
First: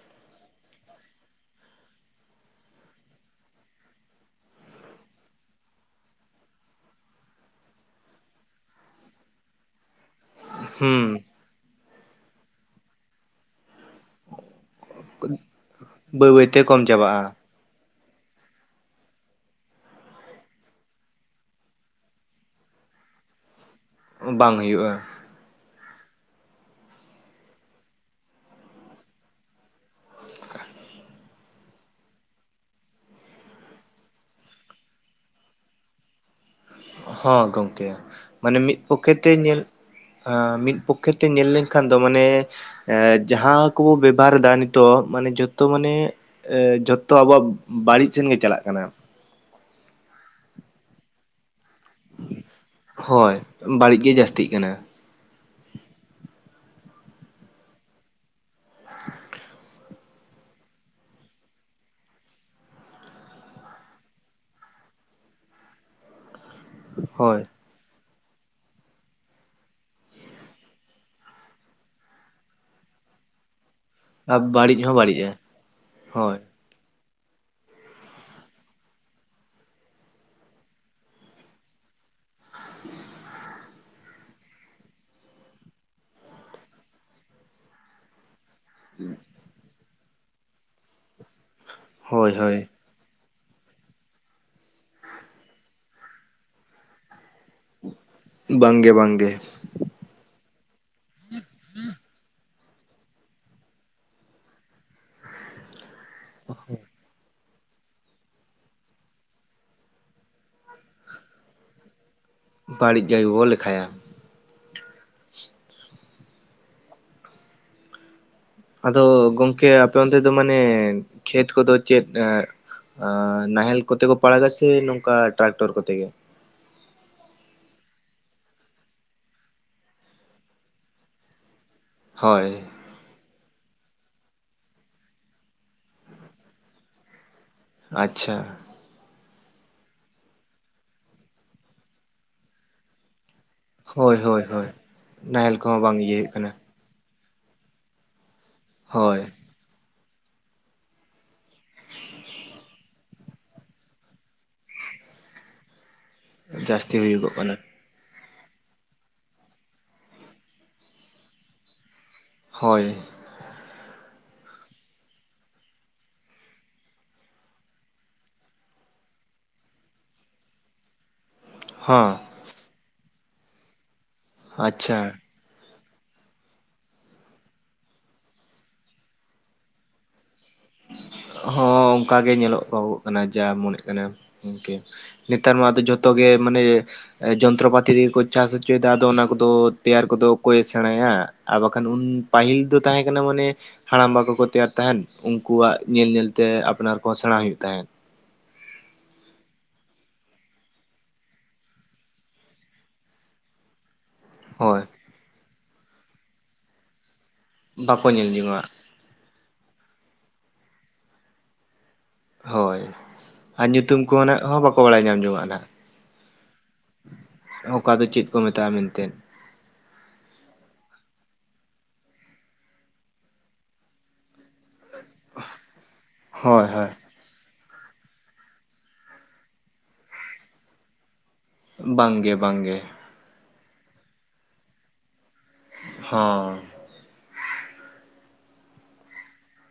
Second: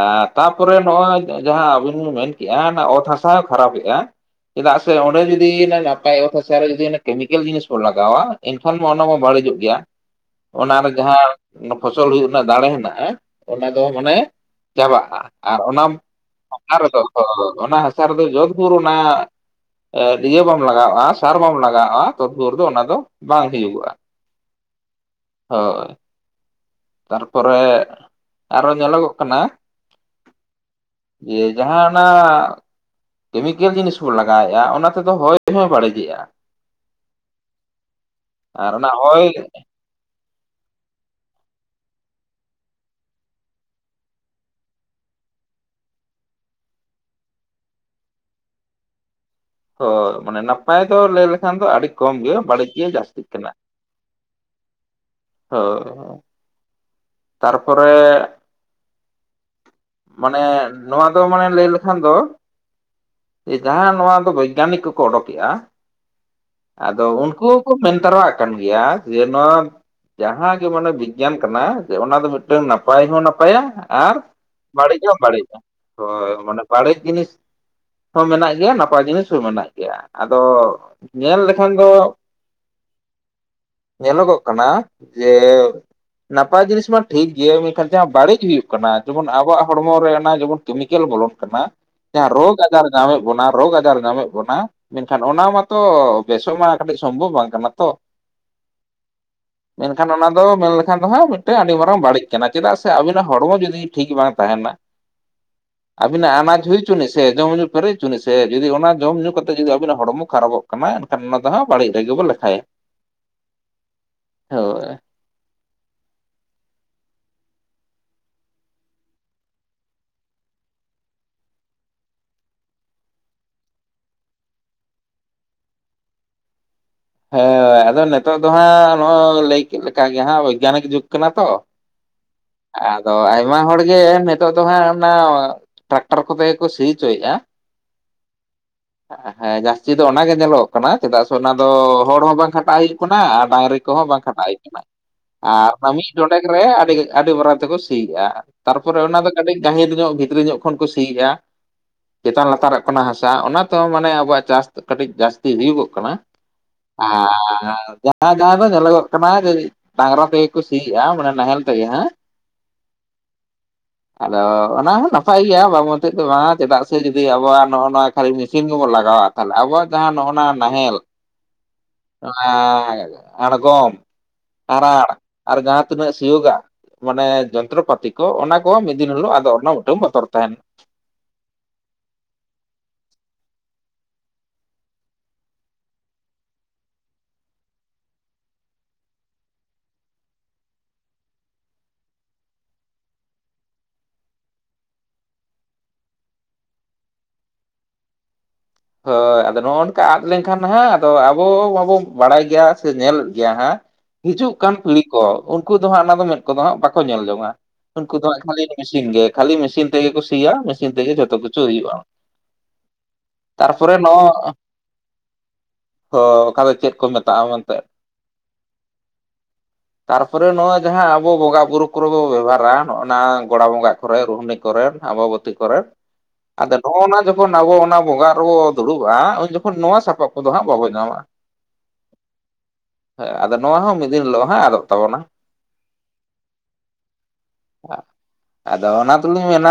ᱮᱸ ᱛᱟᱯᱚᱨᱮ ᱱᱚᱜᱼᱚᱭ ᱡᱟᱦᱟᱸ ᱟᱵᱤᱱ ᱵᱤᱱ ᱢᱮᱱ ᱠᱮᱜᱼᱟ ᱚᱱᱟ ᱚᱛ ᱦᱟᱥᱟ ᱦᱚᱸ ᱠᱷᱟᱨᱟᱯᱮᱜᱼᱟ ᱾ ᱪᱮᱫᱟᱜ ᱥᱮ ᱚᱸᱰᱮ ᱡᱚᱫᱤ ᱱᱟᱯᱟᱭ ᱚᱛ ᱦᱟᱥᱟ ᱨᱮ ᱡᱩᱫᱤ ᱚᱱᱮ ᱠᱮᱢᱤᱠᱮᱞ ᱡᱤᱱᱤᱥ ᱵᱚᱱ ᱞᱟᱜᱟᱣᱟ ᱮᱱᱠᱷᱟᱱ ᱢᱟ ᱚᱱᱟ ᱢᱟ ᱵᱟᱹᱲᱤᱡᱚᱜ ᱜᱮᱭᱟ ᱾ ᱚᱱᱟ ᱨᱮ ᱦᱩᱸ ᱡᱟᱦᱟᱸ ᱯᱷᱚᱥᱚᱞ ᱦᱩᱭᱩᱜ ᱨᱮᱱᱟᱜ ᱫᱟᱲᱮ ᱦᱮᱱᱟᱜᱼᱟ ᱚᱱᱟ ᱫᱚ ᱢᱟᱱᱮ ᱪᱟᱵᱟᱜᱼᱟ ᱾ ᱟᱨ ᱚᱱᱟ, ᱵᱟᱹᱭ ᱵᱟᱹᱭᱛᱮ ᱚᱱᱟ ᱠᱚᱢ ᱨᱮᱫᱚ ᱪᱟᱵᱟᱜᱼᱟ ᱚᱱᱟ ᱦᱟᱥᱟ ᱨᱮᱫᱚ ᱡᱚᱛ ᱵᱷᱳᱨ ᱚᱱᱟ ᱮᱸᱫ ᱤᱭᱟᱹ ᱵᱟᱢ ᱞᱟᱜᱟᱣᱼᱟ ᱥᱟᱨ ᱵᱟᱢ ᱞᱟᱜᱟᱣᱼᱟ ᱛᱚᱛ ᱵᱷᱳᱨ ᱫᱚ ᱚᱱᱟ ᱫᱚ ᱵᱟᱝ ᱦᱩᱭᱩᱜᱚᱜᱼᱟ ᱾ ᱵᱟᱝ ᱦᱩᱭᱩᱜᱼᱟ ᱾ ᱦᱳᱭ, ᱛᱟᱨᱯᱚᱨᱮ ᱟᱨᱚ ᱧᱮᱞᱚ ᱜᱚᱜ ᱠᱟᱱᱟ [unintelligible] ᱤᱭᱟᱹ ᱡᱟᱦᱟᱸ ᱚᱱᱟ ᱠᱮᱢᱤᱠᱮᱞ ᱡᱤᱱᱤᱥ ᱵᱚᱱ ᱞᱟᱜᱟᱣ ᱮᱫᱼᱟ ᱚᱱᱟ ᱛᱮ ᱫᱚ ᱦᱚᱭ ᱦᱚᱸᱭ ᱵᱟᱹᱲᱤᱡ ᱮᱜᱼᱟ ᱾ ᱦᱚᱸ ᱜᱚᱝᱠᱮ ᱢᱟᱱᱮ ᱟᱨ ᱢᱤᱫ ᱚᱱᱟ ᱯᱚᱠᱠᱷᱮ ᱦᱚᱭ ᱛᱮ ᱧᱮᱞ ᱦᱟᱸ ᱢᱤᱫ ᱯᱚᱠᱠᱷᱮ ᱛᱮ ᱧᱮᱞ ᱞᱮᱱ ᱠᱷᱟᱱ ᱫᱚ ᱢᱟᱱᱮ ᱮᱸ ᱡᱟᱦᱟᱸ ᱠᱚ ᱵᱚ ᱵᱮᱵᱷᱟᱨ ᱮᱫᱟ ᱱᱤᱛᱚᱜ ᱢᱟᱱᱮ ᱡᱷᱚᱛᱚ ᱢᱟᱱᱮ ᱡᱷᱚᱛᱚ ᱟᱵᱚᱣᱟᱜ ᱵᱟᱹᱲᱤᱡ ᱥᱮᱱ ᱜᱮ ᱪᱟᱞᱟᱜ ᱠᱟᱱᱟ ᱾ ᱦᱳ ᱢᱟᱱᱮ ᱱᱟᱯᱟᱭ ᱫᱚ ᱞᱟᱹᱭ ᱞᱮᱠᱷᱟᱱ ᱫᱚ ᱟᱹᱰᱤ ᱠᱚᱢ ᱜᱮ ᱵᱟᱹᱲᱤᱡ ᱜᱮ ᱡᱟᱹᱥᱛᱤᱜ ᱦᱳᱭ ᱠᱟᱱᱟ ᱾ ᱵᱟᱹᱲᱤᱡ ᱜᱮ ᱡᱟᱹᱥᱛᱤᱜ ᱠᱟᱱᱟ ᱾ ᱦᱳᱻ ᱾ ᱛᱟᱨ ᱯᱚᱨᱮ ᱢᱟᱱᱮ ᱱᱚᱣᱟ ᱫᱚ ᱢᱟᱱᱮ ᱞᱟᱹᱭ ᱞᱮ ᱠᱷᱟᱱ ᱫᱚ ᱡᱟᱦᱟᱸ ᱱᱚᱣᱟ ᱫᱚ ᱵᱳᱭᱜᱟᱱᱤᱠ ᱠᱚ ᱠᱚ ᱚᱰᱚᱠᱮᱫᱼᱟ, ᱟᱫᱚ ᱦᱳᱭ ᱩᱱᱠᱩ ᱢᱮᱱ ᱛᱟᱨᱟᱣᱟᱜ ᱠᱟᱱ ᱜᱮᱭᱟ ᱡᱮ ᱱᱚᱣᱟ ᱡᱟᱦᱟᱸ ᱜᱮ ᱢᱟᱱᱮ ᱵᱤᱜᱽᱜᱟᱱ ᱠᱟᱱᱟ ᱚᱱᱟ ᱫᱚ ᱢᱤᱫ ᱴᱟᱝ ᱱᱟᱯᱟᱭ ᱦᱚᱸ ᱱᱟᱯᱟᱭᱟ ᱟᱨ ᱵᱟᱹᱲᱤᱡ ᱦᱚ ᱵᱟᱹᱲᱤᱡ-ᱟ, ᱦᱳᱭ ᱢᱟᱱᱮ ᱵᱟᱹᱲᱤᱡ ᱡᱤᱱᱤᱥ ᱦᱚᱸ ᱢᱮᱱᱟᱜ ᱜᱮᱭᱟ ᱱᱟᱯᱟᱭ ᱡᱤᱱᱤᱥ ᱦᱚᱸ ᱢᱮᱱᱟᱜ ᱜᱮᱭᱟ ᱾ ᱟᱫᱚ ᱧᱮᱞ ᱞᱮᱠᱷᱟᱱ ᱫᱚ [inaudible] ᱧᱮᱞᱚ ᱜᱚᱜ ᱠᱟᱱᱟ ᱡᱮ ᱱᱟᱯᱟᱭ ᱡᱤᱱᱤᱥ ᱢᱟ ᱴᱷᱤᱠ ᱜᱮᱭᱟ ᱢᱮᱱ ᱠᱷᱟᱱ ᱡᱟᱦᱟ ᱵᱟᱲᱤᱡ ᱦᱩᱭᱩᱜ ᱠᱟᱱᱟ ᱡᱮᱢᱚᱱ ᱟᱵᱚᱣᱟᱜ ᱦᱚᱲ ᱢᱚ ᱨᱮ ᱚᱱᱟ ᱡᱮᱢᱚᱱ ᱠᱮᱢᱤᱠᱮᱞ ᱵᱚᱞᱚᱱ ᱠᱟᱱᱟ ᱡᱟᱦᱟᱸ ᱦᱳᱭ ᱨᱳᱜᱽ ᱦᱳᱭ ᱟᱡᱟᱨ ᱧᱟᱢ ᱮᱫ ᱵᱚᱱᱟ ᱨᱳᱜᱽ ᱟᱡᱟᱨ ᱧᱟᱢᱮᱫ ᱵᱚᱱᱟ ᱢᱮᱱ ᱠᱷᱟᱱ ᱚᱱᱟ ᱢᱟᱛᱚ ᱵᱮᱥᱚᱜ ᱢᱟ ᱠᱟᱹᱴᱤᱡ ᱥᱚᱢ ᱵᱷᱚᱵ ᱵᱟᱝ ᱠᱟᱱᱟ ᱾ ᱵᱟᱝ ᱜᱮ ᱵᱟᱝ ᱜᱮ ᱾ ᱢᱮᱱᱠᱷᱟᱱ ᱚᱱᱟ ᱫᱚ ᱢᱮᱱ ᱞᱮᱠᱷᱟᱱ ᱫᱚ ᱦᱟᱸᱜ ᱢᱤᱫᱴᱟᱹᱝ ᱟᱹᱰᱤ ᱢᱟᱨᱟᱝ ᱵᱟᱹᱲᱤᱡ ᱠᱟᱱᱟ ᱪᱮᱫᱟᱜ ᱥᱮ ᱟᱹᱵᱤ ᱱᱟᱜ ᱦᱚᱲ ᱢᱚ ᱡᱩᱫᱤ ᱴᱷᱤᱠ ᱵᱟᱝ [unintelligible] ᱛᱟᱦᱮᱱᱟ ᱟᱹᱵᱤᱱᱟᱜ ᱟᱱᱟᱡ ᱦᱩᱭ ᱦᱚᱪᱚ ᱱᱤᱡ ᱥᱮ ᱡᱚᱢᱼ ᱧᱩ ᱯᱮᱨᱮᱡ ᱦᱚᱪᱚ ᱱᱤᱡ ᱥᱮ ᱡᱩᱫᱤ ᱚᱱᱟ ᱡᱚᱢ ᱧᱩ ᱠᱟᱛᱮ ᱡᱩᱫᱤ ᱟᱵᱤᱱᱟᱜ ᱦᱚᱲ ᱢᱚ ᱠᱷᱟᱨᱟᱯᱚᱜ ᱠᱟᱱᱟ ᱮᱱᱠᱷᱟᱱ ᱚᱱᱟ ᱫᱚᱸ ᱦᱟᱜ ᱵᱟᱹᱲᱤᱡ ᱨᱮᱜᱮ ᱵᱚ ᱞᱮᱠ ᱵᱟᱹᱲᱤᱡ ᱜᱮᱭ ᱵᱚ ᱞᱮᱠᱷᱟᱭᱟ ᱾ [unintelligible] ᱟᱫᱚ ᱜᱚᱝᱠᱮ ᱟᱯᱮ ᱚᱱ ᱛᱮ ᱫᱚ ᱢᱟᱱᱮ ᱠᱷᱮᱛ ᱠᱚ ᱫᱚ ᱪᱮᱫ ᱮ ᱟᱻ ᱱᱟᱦᱮᱞ ᱠᱚᱛᱮ ᱠᱚ ᱯᱟᱲᱟᱜᱟ ᱥᱮ ᱱᱚᱝ-ᱠᱟ ᱴᱨᱟᱠᱴᱚᱨ ᱠᱚ ᱛᱮ ᱜᱮ? ᱦᱮᱸ ᱟᱫᱚ ᱱᱮᱛᱚᱜ ᱫᱚ ᱦᱟᱸᱜ ᱱᱚᱜ ᱞᱟᱹᱭ ᱠᱮᱫ ᱞᱮᱠᱟ ᱜᱮ ᱦᱟᱜ ᱵᱳᱭᱜᱟᱱᱤᱠ ᱡᱩᱜᱽ ᱠᱟᱱᱟ ᱛᱚ᱾ ᱦᱳᱭ, ᱟᱫᱚ ᱟᱭᱢᱟ ᱦᱚᱲ ᱜᱮ ᱱᱮᱛᱚᱜ ᱫᱚ ᱦᱟᱸᱜ ᱚᱱᱟ ᱴᱟᱨᱠᱴᱟᱨ ᱠᱚ ᱛᱮ ᱜᱮᱠᱚ ᱥᱤ ᱦᱚᱪᱚᱭ-ᱮᱟ᱾ ᱟᱪᱪᱷᱟ᱾ ᱦᱮᱸ ᱡᱟᱹᱥᱛᱤ ᱫᱚ ᱚᱱᱟᱜ ᱜᱮ ᱧᱮᱞᱚᱜ ᱠᱟᱱᱟ ᱪᱮᱫᱟᱜ ᱥᱮ ᱚᱱᱟ ᱫᱚ ᱦᱚᱲ ᱦᱚᱸ ᱵᱟᱝ ᱠᱷᱟᱴᱟᱜ ᱟᱭ ᱟᱨ ᱰᱟᱝᱨᱤ ᱠᱚ ᱦᱚᱸ ᱦᱳᱭ ᱵᱟᱝ ᱦᱳᱭ ᱠᱷᱟᱸᱰᱟᱣ ᱦᱩᱭᱩᱜ ᱦᱳᱭ ᱠᱟᱱᱟ ᱱᱟᱦᱮᱞ ᱟᱨ ᱠᱚᱦᱚᱸ ᱚᱱᱟ ᱵᱟᱝ ᱢᱤᱫ ᱤᱭᱟᱹ ᱦᱩᱭᱩᱜ ᱰᱚᱰᱮᱠ ᱠᱟᱱᱟ ᱨᱮ ᱟᱹᱰᱤ ᱟᱹᱰᱤ ᱢᱟᱨᱟᱝ ᱛᱮ ᱠᱚ ᱥᱤᱭᱮᱫᱼᱟ ᱛᱟᱨ ᱯᱚᱨᱮ ᱚᱱᱟ ᱦᱳᱭ ᱫᱚ ᱠᱟᱹᱴᱤᱡ ᱜᱟᱹᱦᱤᱨ ᱧᱚᱜ ᱵᱷᱤᱛᱨᱤ ᱧᱚᱜ ᱠᱷᱚᱱ ᱠᱚ ᱥᱤᱭᱮᱫᱼᱟ ᱪᱮᱛᱟᱱ ᱞᱟᱛᱟ ᱨᱚᱜ ᱠᱟᱱᱟ ᱦᱟᱥᱟ ᱚᱱᱟ ᱛᱮ ᱦᱚᱸ ᱢᱟᱱᱮ ᱟᱵᱚᱣᱟᱜ ᱪᱟᱥ ᱠᱟᱹᱴᱤᱡ ᱡᱟᱹᱥᱛᱤ ᱦᱩᱭᱩ ᱜᱚᱜ ᱠᱟᱱᱟ᱾ ᱡᱟᱹᱥᱛᱤ ᱦᱩᱭᱩᱜᱚᱜ ᱠᱟᱱᱟ [unintelligible] ᱡᱟᱦᱟᱭ ᱡᱟᱦᱟᱭ ᱫᱚ ᱧᱮᱞ ᱜᱚᱜ ᱠᱟᱱᱟ ᱡᱮ ᱰᱟᱝᱨᱟ ᱛᱮ ᱜᱮ ᱠᱚ ᱥᱤᱮ-ᱟ ᱢᱟᱱᱮ ᱱᱟᱦᱮᱞ ᱛᱮ ᱜᱮ ᱦᱟᱜ᱾ ᱦᱳᱭ [inaudible] ᱟᱫᱚ ᱚᱱᱟ ᱦᱚᱸ ᱱᱟᱯᱟᱭ ᱜᱮᱭᱟ ᱵᱟᱝ ᱢᱚᱛᱮᱫ ᱫᱚ ᱵᱟᱝ-ᱟ ᱪᱮᱫᱟᱜ ᱥᱮ ᱡᱩᱫᱤ ᱟᱵᱚᱣᱟᱜ ᱱᱚᱜ ᱱᱚᱣᱟ ᱠᱷᱟᱹᱞᱤ ᱢᱮᱥᱤᱱ ᱜᱮ ᱵᱚᱱ ᱞᱟᱜᱟᱣᱟ, ᱛᱟᱦᱞᱮ ᱟᱵᱚ ᱣᱟᱜ ᱡᱟᱦᱟᱸ ᱱᱚᱜᱼᱱᱟ ᱱᱟᱦᱮᱞ ᱦᱚᱸ ᱟᱬᱜᱚᱢ ᱟᱪᱪᱷᱟ ᱟᱨᱟᱲ ᱟᱨ ᱡᱟᱦᱟᱸ ᱛᱤᱱᱟᱹᱜ ᱥᱤᱭᱳᱜ-ᱟᱜ ᱢᱟᱱᱮ ᱡᱚᱱᱛᱨᱚᱯᱟᱛᱤ ᱠᱚ ᱚᱱᱟ ᱠᱚ ᱢᱤᱫ ᱫᱤᱱ ᱦᱤᱞᱳᱜ ᱟᱫᱚ ᱚᱱᱚ ᱢᱤᱫᱴᱟᱹᱝ ᱵᱚᱛᱚᱨ ᱛᱟᱦᱮᱱᱟ᱾ ᱦᱚᱸ ᱚᱝᱠᱟᱜᱮ ᱧᱮᱞᱚᱜᱚᱜ [unintelligible] ᱠᱟᱱᱟ ᱡᱟ ᱢᱚᱱᱮ ᱠᱟᱱᱮᱢ ᱤᱱᱠᱟᱹ ᱱᱮᱛᱟᱨ ᱢᱟ ᱟᱫᱚ ᱡᱚᱛᱚ ᱜᱮ ᱢᱟᱱᱮ ᱮ ᱡᱚᱱᱛᱨᱚᱯᱟᱛᱤ ᱛᱮᱜᱮ ᱠᱚ ᱪᱟᱥ ᱦᱚᱪᱚᱭᱮᱫᱟ ᱟᱫᱚ ᱚᱱᱟ ᱠᱚᱫᱚ ᱛᱮᱭᱟᱨ ᱠᱚᱫᱚ ᱠᱚᱠᱚᱭᱮ ᱥᱮᱬᱟᱭᱟ᱾ ᱟᱨ ᱵᱟᱠᱷᱟᱱ ᱩᱱ ᱯᱟᱹᱦᱤᱞ ᱫᱚ ᱛᱟᱦᱮᱸ ᱠᱟᱱᱟ ᱢᱚᱱᱮ ᱦᱟᱲᱟᱢ ᱵᱟ ᱠᱚᱠᱚ ᱛᱮᱭᱟᱨ ᱛᱟᱦᱮᱫ ᱩᱱᱠᱩᱣᱟᱜ ᱧᱮᱞ ᱧᱮᱞ ᱛᱮ ᱟᱯᱱᱟᱨ ᱠᱚᱦᱚᱸ ᱥᱮᱬᱟ ᱦᱩᱭᱩᱜ ᱛᱟᱦᱮᱸᱫ᱾ ᱦᱳᱭ ᱟᱫᱚ ᱱᱚᱜ-ᱚ ᱱᱚᱝᱠᱟ ᱟᱫ ᱞᱮᱱᱠᱷᱟᱱ ᱦᱟᱜ ᱟᱫᱚ ᱟᱵᱚ ᱢᱟᱵᱚᱱ ᱵᱟᱲᱟᱭ ᱜᱮᱭᱟ ᱥᱮ ᱧᱮᱞᱮᱫ ᱜᱮᱭᱟ ᱦᱟᱸᱜ ᱦᱤᱡᱩᱜ ᱠᱟᱱ ᱦᱳᱭ ᱯᱤᱲᱦᱤ ᱠᱚ ᱩᱱᱠᱩ ᱫᱚ ᱦᱟᱸᱜ ᱚᱱᱟ ᱫᱚ ᱢᱮᱫ ᱠᱚᱫᱚ ᱦᱟᱸᱜ ᱵᱟᱠᱚ ᱧᱮᱞ ᱡᱚᱝᱟ ᱵᱟᱠᱚ ᱩᱱᱠᱩ ᱫᱚ ᱧᱮᱞ ᱦᱟᱸᱜ ᱠᱷᱟᱹᱞᱤ ᱡᱚᱝᱟᱜ ᱴᱷᱤᱠ ᱜᱮ ᱠᱷᱟᱞᱤ ᱢᱮᱥᱤᱱ ᱛᱮᱜᱮ ᱠᱚ ᱥᱤᱭᱟ ᱢᱮᱥᱤᱱ ᱛᱮᱜᱮ ᱡᱚᱛᱚ ᱠᱤᱪᱷᱩ ᱦᱩᱭᱩᱜ-ᱟ᱾ ᱦᱳᱭ ᱟᱨ ᱧᱩᱛᱩᱢ ᱠᱚᱦᱚᱸ ᱱᱚᱜ ᱱᱟᱜ ᱦᱚᱸ ᱵᱟᱠᱚ ᱵᱟᱲᱟᱭ ᱧᱟᱢ ᱡᱚᱝ-ᱟ ᱱᱟᱜ᱾ ᱦᱚ ᱚᱠᱟ ᱫᱚ ᱪᱮᱫ ᱠᱚ ᱢᱮᱛᱟᱜ-ᱟ ᱢᱮᱱᱛᱮ ᱚᱠᱟ ᱫᱚ ᱪᱮᱫ ᱠᱚ ᱢᱮᱛᱟᱜᱼᱟ ᱢᱮᱱᱛᱮ ᱛᱟᱨᱯᱚᱨᱮ ᱱᱚᱜ-ᱚᱭ ᱡᱟᱦᱟᱸ ᱟᱵᱚ ᱵᱚᱸᱜᱟ ᱵᱩᱨᱩ ᱠᱚᱨᱮ ᱵᱚ ᱵᱮᱵᱚᱦᱟᱨᱟ ᱱᱚᱜ-ᱚᱱᱟ ᱜᱚᱲᱟ ᱵᱚᱸᱜᱟ ᱨᱮ ᱨᱩᱦᱱᱤ ᱠᱚᱨᱮᱱ ᱟᱵᱟᱵᱚᱛᱤ ᱠᱚᱨᱮᱱ ᱦᱳᱭ ᱟᱫᱚ ᱦᱳᱭ ᱱᱚᱜ-ᱚᱱᱟ ᱡᱚᱠᱷᱚᱱ ᱟᱵᱚ ᱚᱱᱟ ᱵᱚᱸᱜᱟ ᱨᱮᱵᱚ ᱫᱩᱲᱩᱵ-ᱟ ᱩᱱ ᱡᱚᱠᱷᱚᱱ ᱱᱚᱣᱟ ᱥᱟᱯᱟᱵ ᱠᱚᱫᱚ ᱦᱟᱸᱜ ᱵᱟᱵᱚ ᱧᱟᱢᱼᱟᱸ᱾ ᱵᱟᱝ ᱜᱮ ᱵᱟᱝ ᱜᱮ᱾ ᱦᱮᱸ ᱟᱫᱚ ᱱᱚᱣᱟ ᱦᱚᱸ ᱢᱤᱫ ᱫᱤᱱ ᱦᱤᱞᱳᱜ ᱦᱟᱸᱜ ᱟᱫᱚᱜ ᱛᱟᱵᱚᱱᱟ᱾ ᱦᱚᱸ ᱟᱫᱚ ᱚᱱᱟ ᱛᱤᱞᱤᱧ ᱢᱮᱱᱟ